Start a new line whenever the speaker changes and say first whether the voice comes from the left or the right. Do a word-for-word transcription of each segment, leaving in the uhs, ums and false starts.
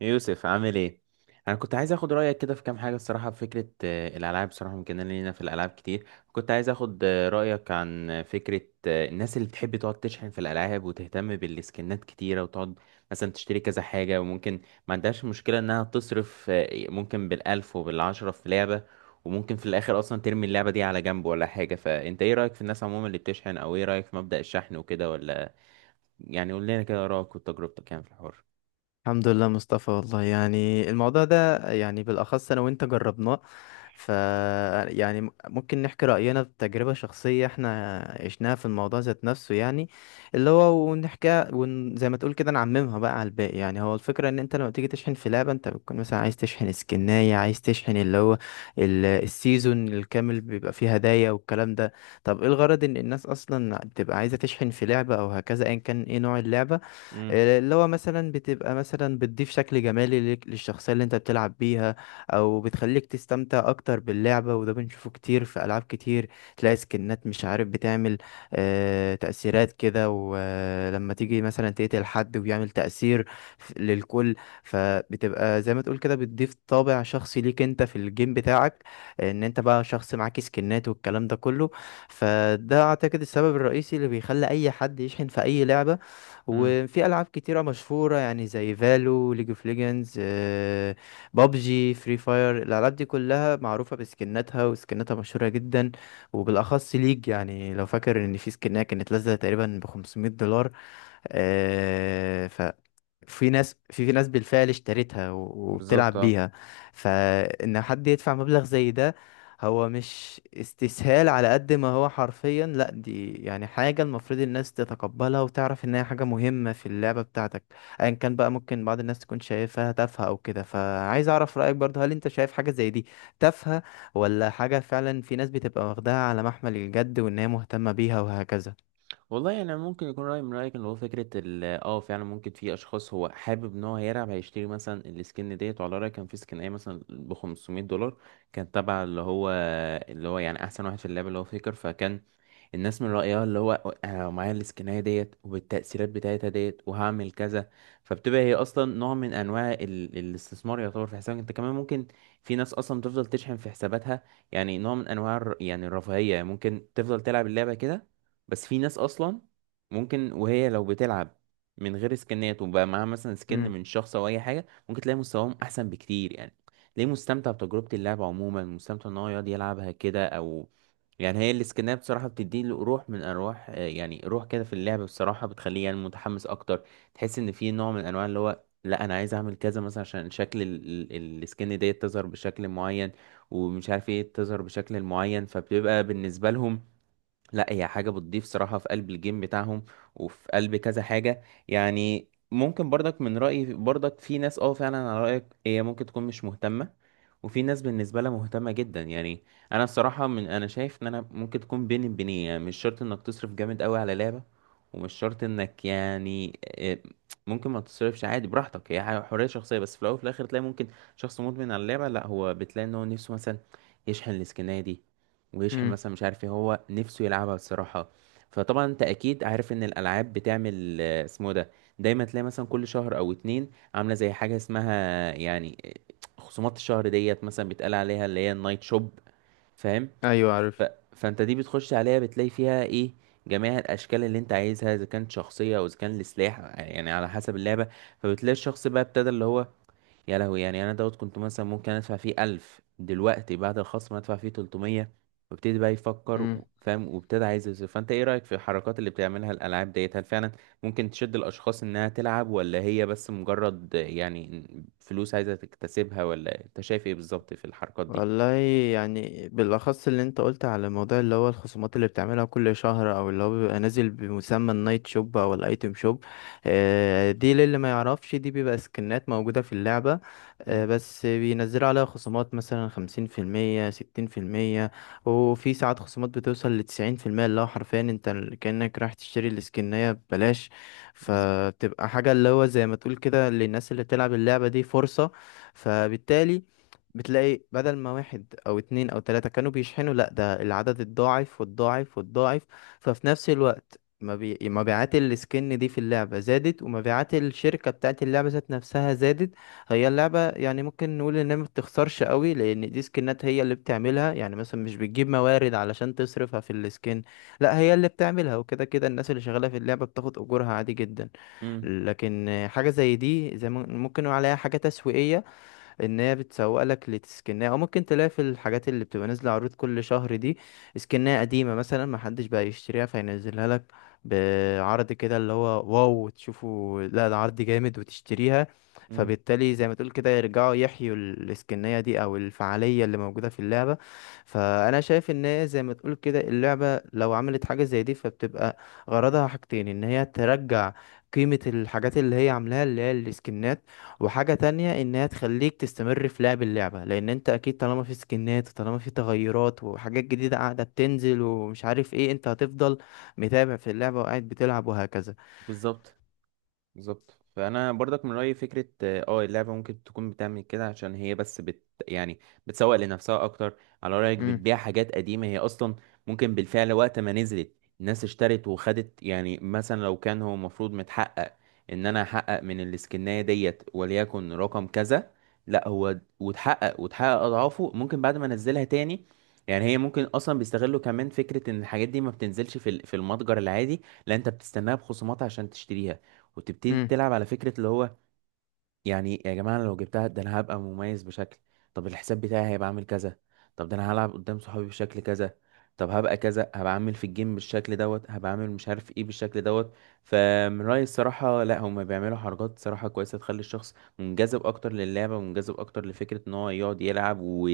right: يوسف، عامل ايه؟ انا كنت عايز اخد رايك كده في كام حاجه الصراحه، في فكره، آه، الالعاب الصراحه ممكن لينا في الالعاب كتير. كنت عايز اخد آه، رايك عن آه، فكره آه، الناس اللي بتحب تقعد تشحن في الالعاب وتهتم بالسكنات كتيره، وتقعد مثلا تشتري كذا حاجه. وممكن ما عندهاش مشكله انها تصرف، آه، ممكن بالالف وبالعشره في لعبه، وممكن في الاخر اصلا ترمي اللعبه دي على جنب ولا حاجه. فانت ايه رايك في الناس عموما اللي بتشحن، او ايه رايك في مبدأ الشحن وكده؟ ولا يعني قول لنا كده رايك وتجربتك يعني في الحوار.
left: الحمد لله مصطفى، والله يعني الموضوع ده يعني بالأخص أنا وأنت جربناه، ف يعني م- ممكن نحكي رأينا بتجربة شخصية احنا عشناها في الموضوع ذات نفسه، يعني اللي هو ونحكي ون... زي ما تقول كده نعممها بقى على الباقي. يعني هو الفكرة إن أنت لما تيجي تشحن في لعبة أنت بتكون مثلا عايز تشحن سكناية، عايز تشحن اللي هو ال- السيزون الكامل بيبقى فيه هدايا والكلام ده. طب إيه الغرض إن الناس أصلا بتبقى عايزة تشحن في لعبة أو هكذا، أيا كان إيه نوع اللعبة؟ اللي هو مثلا بتبقى مثلا بتضيف شكل جمالي ليك- للشخصية اللي انت بتلعب بيها، او بتخليك تستمتع اكتر باللعبة. وده بنشوفه كتير في العاب كتير، تلاقي سكنات مش عارف بتعمل آه، تأثيرات كده، ولما تيجي مثلا تقتل حد وبيعمل تأثير ف- للكل. فبتبقى زي ما تقول كده بتضيف طابع شخصي ليك انت في الجيم بتاعك، ان انت بقى شخص معاك سكنات والكلام ده كله. فده اعتقد السبب الرئيسي اللي بيخلي اي حد يشحن في اي لعبة.
right: امم.
left: وفي العاب كتيره مشهوره يعني زي فالو، ليج اوف ليجندز، بابجي، فري فاير، الالعاب دي كلها معروفه بسكناتها وسكناتها مشهوره جدا. وبالاخص ليج، يعني لو فاكر ان في سكنها كانت نازله تقريبا ب خمسمية دولار، في ناس في في ناس بالفعل اشترتها و-
right: بالظبط،
left: وبتلعب
right: اه.
left: بيها. فإن حد يدفع مبلغ زي ده هو مش استسهال، على قد ما هو حرفيا لا دي يعني حاجة المفروض الناس تتقبلها وتعرف إن هي حاجة مهمة في اللعبة بتاعتك أيا كان بقى. ممكن بعض الناس تكون شايفها تافهة أو كده، فعايز أعرف رأيك برضه، هل أنت شايف حاجة زي دي تافهة، ولا حاجة فعلا في ناس بتبقى واخداها على محمل الجد وإن هي مهتمة بيها وهكذا؟
right: والله يعني ممكن يكون رأي من رأيك، اللي هو فكرة ال اه فعلا ممكن في أشخاص هو حابب إن هو هيلعب، هيشتري مثلا السكن ديت، وعلى رأيي كان في سكناية مثلا ب خمسمية دولار، كانت تبع اللي هو اللي هو يعني أحسن واحد في اللعبة، اللي هو فيكر. فكان الناس من رأيها اللي هو: أنا لو معايا السكناية ديت وبالتأثيرات بتاعتها ديت، وهعمل كذا. فبتبقى هي أصلا نوع من أنواع ال... الاستثمار، يعتبر في حسابك أنت كمان ممكن. في ناس أصلا تفضل تشحن في حساباتها، يعني نوع من أنواع الر- يعني الرفاهية، يعني ممكن تفضل تلعب اللعبة كده. بس في ناس اصلا ممكن وهي لو بتلعب من غير سكنات، وبقى معاها مثلا سكن
left: امم.
right: من شخص او اي حاجه، ممكن تلاقي مستواهم احسن بكتير، يعني ليه؟ مستمتع بتجربه اللعب عموما، مستمتع ان هو يقعد يلعبها كده. او يعني هي السكنات بصراحه بتدي له روح من ارواح، آه، يعني روح كده في اللعب بصراحه، بتخليه يعني متحمس اكتر. تحس ان في نوع من انواع اللي هو: لا، انا عايز اعمل كذا مثلا عشان شكل ال- ال- السكن ديت تظهر بشكل معين، ومش عارف ايه، تظهر بشكل معين. فبتبقى بالنسبه لهم، لا، هي حاجة بتضيف صراحة في قلب الجيم بتاعهم وفي قلب كذا حاجة. يعني ممكن برضك من رأيي برضك في ناس اه فعلا على رأيك هي ممكن تكون مش مهتمة، وفي ناس بالنسبة لها مهتمة جدا، يعني انا الصراحة، من انا شايف ان انا ممكن تكون بين بينين، يعني مش شرط انك تصرف جامد قوي على لعبة، ومش شرط انك يعني، آه، ممكن ما تصرفش، عادي براحتك، هي حاجة- حرية شخصية. بس في الاول وفي الاخر تلاقي ممكن شخص مدمن على اللعبة، لا، هو بتلاقي ان هو نفسه مثلا يشحن السكنة دي، ويشحن
left: امم.
right: مثلا مش عارف ايه، هو نفسه يلعبها الصراحة. فطبعا انت اكيد عارف ان الالعاب بتعمل آه، اسمه ده، دايما تلاقي مثلا كل شهر او اتنين عاملة زي حاجة اسمها يعني آه، خصومات الشهر ديت، مثلا بيتقال عليها اللي هي النايت شوب. فاهم؟
left: ايوه
right: ف...
left: عارف.
right: فانت دي بتخش عليها، بتلاقي فيها ايه؟ جميع الاشكال اللي انت عايزها، اذا كانت شخصيه او اذا كان لسلاح، يعني على حسب اللعبه. فبتلاقي الشخص بقى ابتدى اللي هو: يا لهوي، يعني انا دوت كنت مثلا ممكن ادفع فيه ألف، دلوقتي بعد الخصم ادفع فيه تلتمية. وابتدي بقى يفكر، و- فاهم، وابتدي عايز يصرف. فانت ايه رأيك في الحركات اللي بتعملها الالعاب ديت؟ هل فعلا ممكن تشد الاشخاص انها تلعب، ولا هي بس مجرد يعني فلوس عايزة تكتسبها، ولا انت شايف ايه بالظبط في الحركات دي؟
left: والله يعني بالأخص اللي انت قلت على الموضوع اللي هو الخصومات اللي بتعملها كل شهر، أو اللي هو بيبقى نازل بمسمى النايت شوب أو الأيتم شوب، آه، دي للي ما يعرفش دي بيبقى سكنات موجودة في اللعبة، آه،
right: مم.
left: بس بينزلوا عليها خصومات مثلا خمسين في المية، ستين في المية. وفي ساعات خصومات بتوصل لتسعين في المية، اللي هو حرفيا انت ال- كأنك رايح تشتري السكنية ببلاش.
right: بالظبط.
left: فبتبقى حاجة اللي هو زي ما تقول كده للناس اللي بتلعب اللعبة دي فرصة. فبالتالي بتلاقي بدل ما واحد او اتنين او تلاتة كانوا بيشحنوا، لا ده العدد الضاعف والضاعف والضاعف. ففي نفس الوقت مبي... مبيعات السكن دي في اللعبة زادت، ومبيعات الشركة بتاعت اللعبة ذات نفسها زادت. هي اللعبة يعني ممكن نقول انها ما بتخسرش قوي، لان دي سكنات هي اللي بتعملها، يعني مثلا مش بتجيب موارد علشان تصرفها في السكن، لا هي اللي بتعملها، وكده كده الناس اللي شغالة في اللعبة بتاخد اجورها عادي جدا.
right: امم.
left: لكن حاجة زي دي زي ما- ممكن نقول عليها حاجة تسويقية، ان هي بتسوق لك لسكنها. او ممكن تلاقي في الحاجات اللي بتبقى نازله عروض كل شهر دي، سكنها قديمه مثلا ما حدش بقى يشتريها فينزلها لك بعرض كده اللي هو واو تشوفوا لا ده عرض جامد وتشتريها.
right: امم.
left: فبالتالي زي ما تقول كده يرجعوا يحيوا ال- السكنية دي او الفعالية اللي موجودة في اللعبة. فانا شايف ان هي زي ما تقول كده اللعبة لو عملت حاجة زي دي فبتبقى غرضها حاجتين، ان هي ترجع قيمة الحاجات اللي هي عاملاها اللي هي السكنات، وحاجة تانية إنها تخليك تستمر في لعب اللعبة، لأن أنت أكيد طالما في سكنات وطالما في تغيرات وحاجات جديدة قاعدة بتنزل ومش عارف إيه، أنت هتفضل متابع في اللعبة وقاعد بتلعب وهكذا.
right: بالظبط. بالظبط. فانا برضك من رايي فكره اه آه، اللعبه ممكن تكون بتعمل كده عشان هي بس بت يعني بتسوق لنفسها اكتر، على رايك
left: أمم.
right: بتبيع حاجات قديمه هي اصلا. ممكن بالفعل وقت ما نزلت الناس اشترت وخدت، يعني مثلا لو كان هو المفروض متحقق ان انا احقق من الاسكنايه ديت وليكن رقم كذا، لا، هو وتحقق وتحقق اضعافه ممكن بعد ما انزلها تاني. يعني هي ممكن اصلا بيستغلوا كمان فكره ان الحاجات دي ما بتنزلش في ال- في المتجر العادي، لا، انت بتستناها بخصومات عشان تشتريها، وتبتدي
left: أمم.
right: تلعب. على فكرة اللي هو: يعني يا جماعة، أنا لو جبتها ده أنا هبقى مميز بشكل. طب الحساب بتاعي هيبقى عامل كذا. طب ده أنا هلعب قدام صحابي بشكل كذا. طب هبقى كذا، هبقى عامل في الجيم بالشكل دوت، هبقى عامل مش عارف ايه بالشكل دوت. فمن رأيي الصراحة، لا، هما بيعملوا حركات صراحة كويسة، تخلي الشخص منجذب أكتر للعبة ومنجذب أكتر لفكرة إن هو يقعد يلعب، و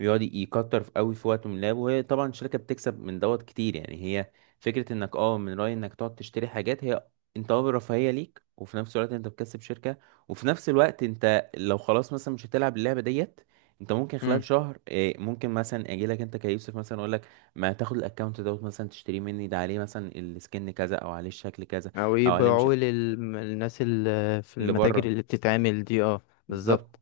right: يقعد يكتر في قوي في وقته من اللعب. وهي طبعا الشركة بتكسب من دوت كتير، يعني هي فكرة انك اه من رأيي انك تقعد تشتري حاجات، هي انت اه رفاهية ليك، وفي نفس الوقت انت بتكسب شركة. وفي نفس الوقت انت لو خلاص مثلا مش هتلعب اللعبه ديت، انت ممكن خلال
left: أمم.
right: شهر إيه، ممكن مثلا اجي لك انت كيوسف مثلا اقول لك: ما تاخد الاكونت دوت مثلا تشتريه مني، ده عليه مثلا السكن كذا او عليه الشكل كذا،
left: أو
right: او عليه مش
left: يبيعوه للناس اللي في
right: اللي
left: المتاجر
right: بره.
left: اللي بتتعمل دي، اه.
right: بالظبط.
left: بالظبط.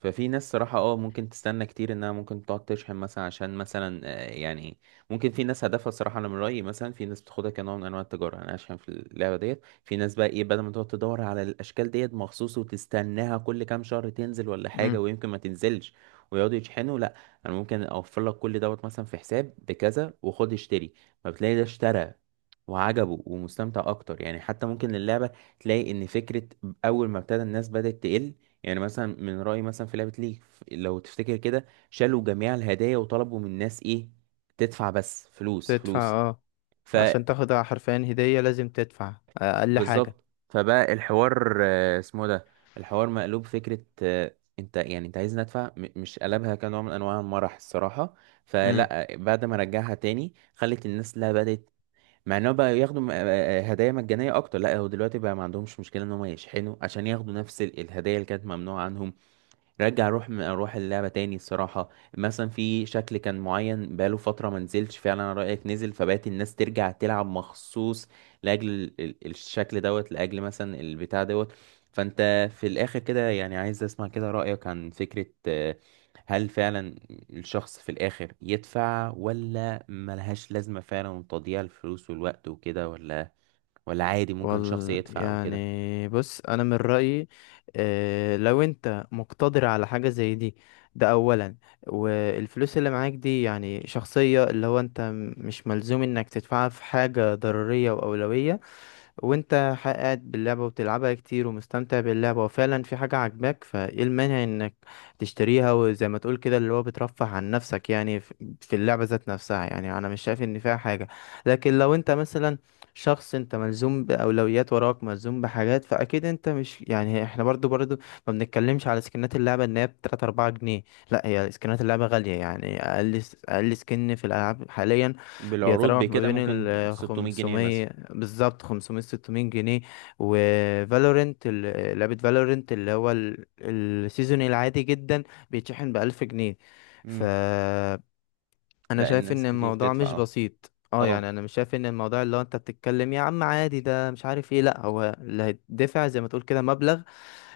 right: ففي ناس صراحة اه ممكن تستنى كتير انها ممكن تقعد تشحن مثلا عشان مثلا، آه، يعني ممكن في ناس هدفها صراحة، انا من رأيي مثلا في ناس بتاخدها كنوع من انواع التجارة. يعني انا اشحن في اللعبة ديت. في ناس بقى ايه، بدل ما تقعد تدور على الاشكال ديت مخصوص وتستناها كل كام شهر تنزل ولا
left: أمم.
right: حاجة، ويمكن ما تنزلش ويقعدوا يشحنوا، لا، انا ممكن اوفر لك كل دوت مثلا في حساب بكذا، وخد اشتري. فبتلاقي ده اشترى وعجبه ومستمتع اكتر، يعني حتى ممكن اللعبة تلاقي ان فكرة اول ما ابتدى، الناس بدأت تقل. يعني مثلا من رأيي مثلا في لعبة ليج، ف- لو تفتكر كده، شالوا جميع الهدايا وطلبوا من الناس ايه؟ تدفع بس. فلوس
left: تدفع
right: فلوس،
left: اه، عشان تاخد حرفيا هدية لازم تدفع أقل حاجة.
right: فبالظبط، فبقى الحوار آه، اسمه ده، الحوار مقلوب فكرة. آه، انت يعني انت عايز ندفع، م- مش قلبها كنوع من انواع المرح الصراحة. فلا، بعد ما رجعها تاني خلت الناس، لا، بدأت مع انهم بقى ياخدوا م- آه، آه، هدايا مجانية اكتر. لا، هو دلوقتي بقى ما عندهمش مشكلة ان هم يشحنوا عشان ياخدوا نفس ال- الهدايا اللي كانت ممنوعة عنهم. رجع اروح اروح اللعبه تاني الصراحه. مثلا في شكل كان معين بقاله فتره ما نزلش، فعلا أنا رايك نزل، فبقت الناس ترجع تلعب مخصوص لاجل ال- ال- الشكل دوت، لاجل مثلا البتاع دوت. فانت في الاخر كده يعني عايز اسمع كده رايك عن فكره، آه، هل فعلا الشخص في الاخر يدفع، ولا ملهاش لازمه، فعلا تضييع الفلوس والوقت وكده، ولا ولا عادي ممكن شخص
left: وال
right: يدفع وكده؟
left: يعني بص انا من رايي، آه، لو انت مقتدر على حاجه زي دي، ده اولا. والفلوس اللي معاك دي يعني شخصيه، اللي هو انت م- مش ملزوم انك تدفعها في حاجه ضروريه واولويه. وانت ح- قاعد باللعبة وبتلعبها كتير ومستمتع باللعبة وفعلا في حاجة عاجباك، فايه المانع انك تشتريها، وزي ما تقول كده اللي هو بترفه عن نفسك يعني ف- في اللعبة ذات نفسها. يعني انا مش شايف ان فيها حاجة. لكن لو انت مثلا شخص انت ملزوم بأولويات وراك ملزوم بحاجات، فاكيد انت مش يعني، احنا برضو برضو ما بنتكلمش على سكنات اللعبة ان هي ب تلاتة أربعة جنيه، لا هي سكنات اللعبة غالية، يعني اقل س- اقل سكن في الالعاب حاليا
right: بالعروض
left: بيتراوح ما
right: بكده
left: بين
right: ممكن
left: ال
right: ستمائة جنيه مثلا.
left: خمسمئة، بالظبط خمسمية ستمية جنيه. وفالورنت، لعبة فالورنت اللي هو ال- السيزون العادي جدا بيتشحن بألف جنيه. فأنا
right: لا،
left: شايف
right: الناس
left: إن
right: كتير
left: الموضوع
right: بتدفع،
left: مش
right: اه.
left: بسيط اه، يعني
right: اه.
left: انا مش شايف ان الموضوع اللي هو انت بتتكلم يا عم عادي ده مش عارف ايه، لا هو اللي هيدفع زي ما تقول كده مبلغ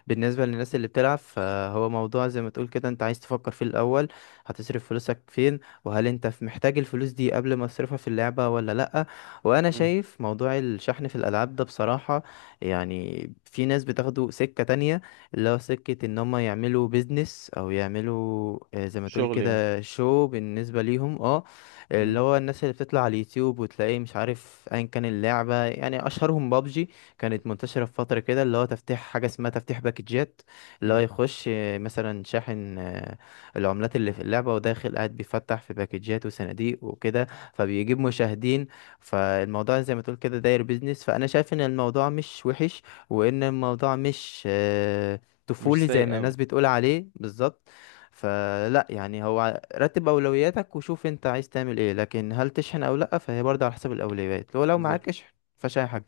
left: بالنسبة للناس اللي بتلعب. فهو موضوع زي ما تقول كده انت عايز تفكر فيه الأول، هتصرف فلوسك فين وهل انت ف- محتاج الفلوس دي قبل ما تصرفها في اللعبة ولا لأ. وأنا
right: مم.
left: شايف موضوع الشحن في الألعاب ده بصراحة يعني في ناس بتاخده سكة تانية، اللي هو سكة ان هم يعملوا بيزنس او يعملوا آه، زي ما تقول
right: شغل يعني.
left: كده شو بالنسبة ليهم اه. اللي
right: مم.
left: هو الناس اللي بتطلع على اليوتيوب وتلاقيه مش عارف ايا كان اللعبة، يعني اشهرهم بابجي، كانت منتشرة في فترة كده اللي هو تفتيح حاجة اسمها تفتيح باكجات، اللي هو
right: مم.
left: يخش آه، مثلا شاحن آه، العملات اللي في اللعبة وداخل قاعد بيفتح في باكجات وصناديق وكده، فبيجيب مشاهدين. فالموضوع زي ما تقول كده داير بيزنس، فأنا شايف إن الموضوع مش وحش، وإن الموضوع مش آه،
right: مش
left: طفولي زي ما
right: سيء أوي.
left: الناس بتقول عليه بالظبط. فلا يعني، هو رتب أولوياتك وشوف أنت عايز تعمل إيه، لكن هل تشحن أو لأ فهي برضه على حسب الأولويات، لو لو
right: بالظبط.
left: معاك اشحن. فشاي حاجة.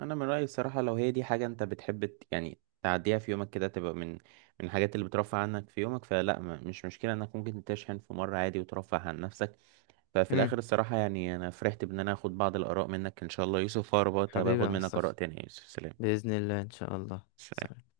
right: أنا من رأيي الصراحة، لو هي دي حاجة أنت بتحب ت- يعني تعديها في يومك كده، تبقى من من الحاجات اللي بترفع عنك في يومك، فلا، ما مش مشكلة إنك ممكن تشحن في مرة عادي وترفه عن نفسك. ففي الآخر الصراحة يعني، أنا فرحت بإن أنا آخد بعض الآراء منك إن شاء الله يوسف، وأربط
left: حبيبي
right: هباخد
left: يا
right: منك آراء
left: مصطفى،
right: تانية. يا يوسف، سلام.
left: بإذن الله إن شاء الله.
right: سلام.
left: سلام.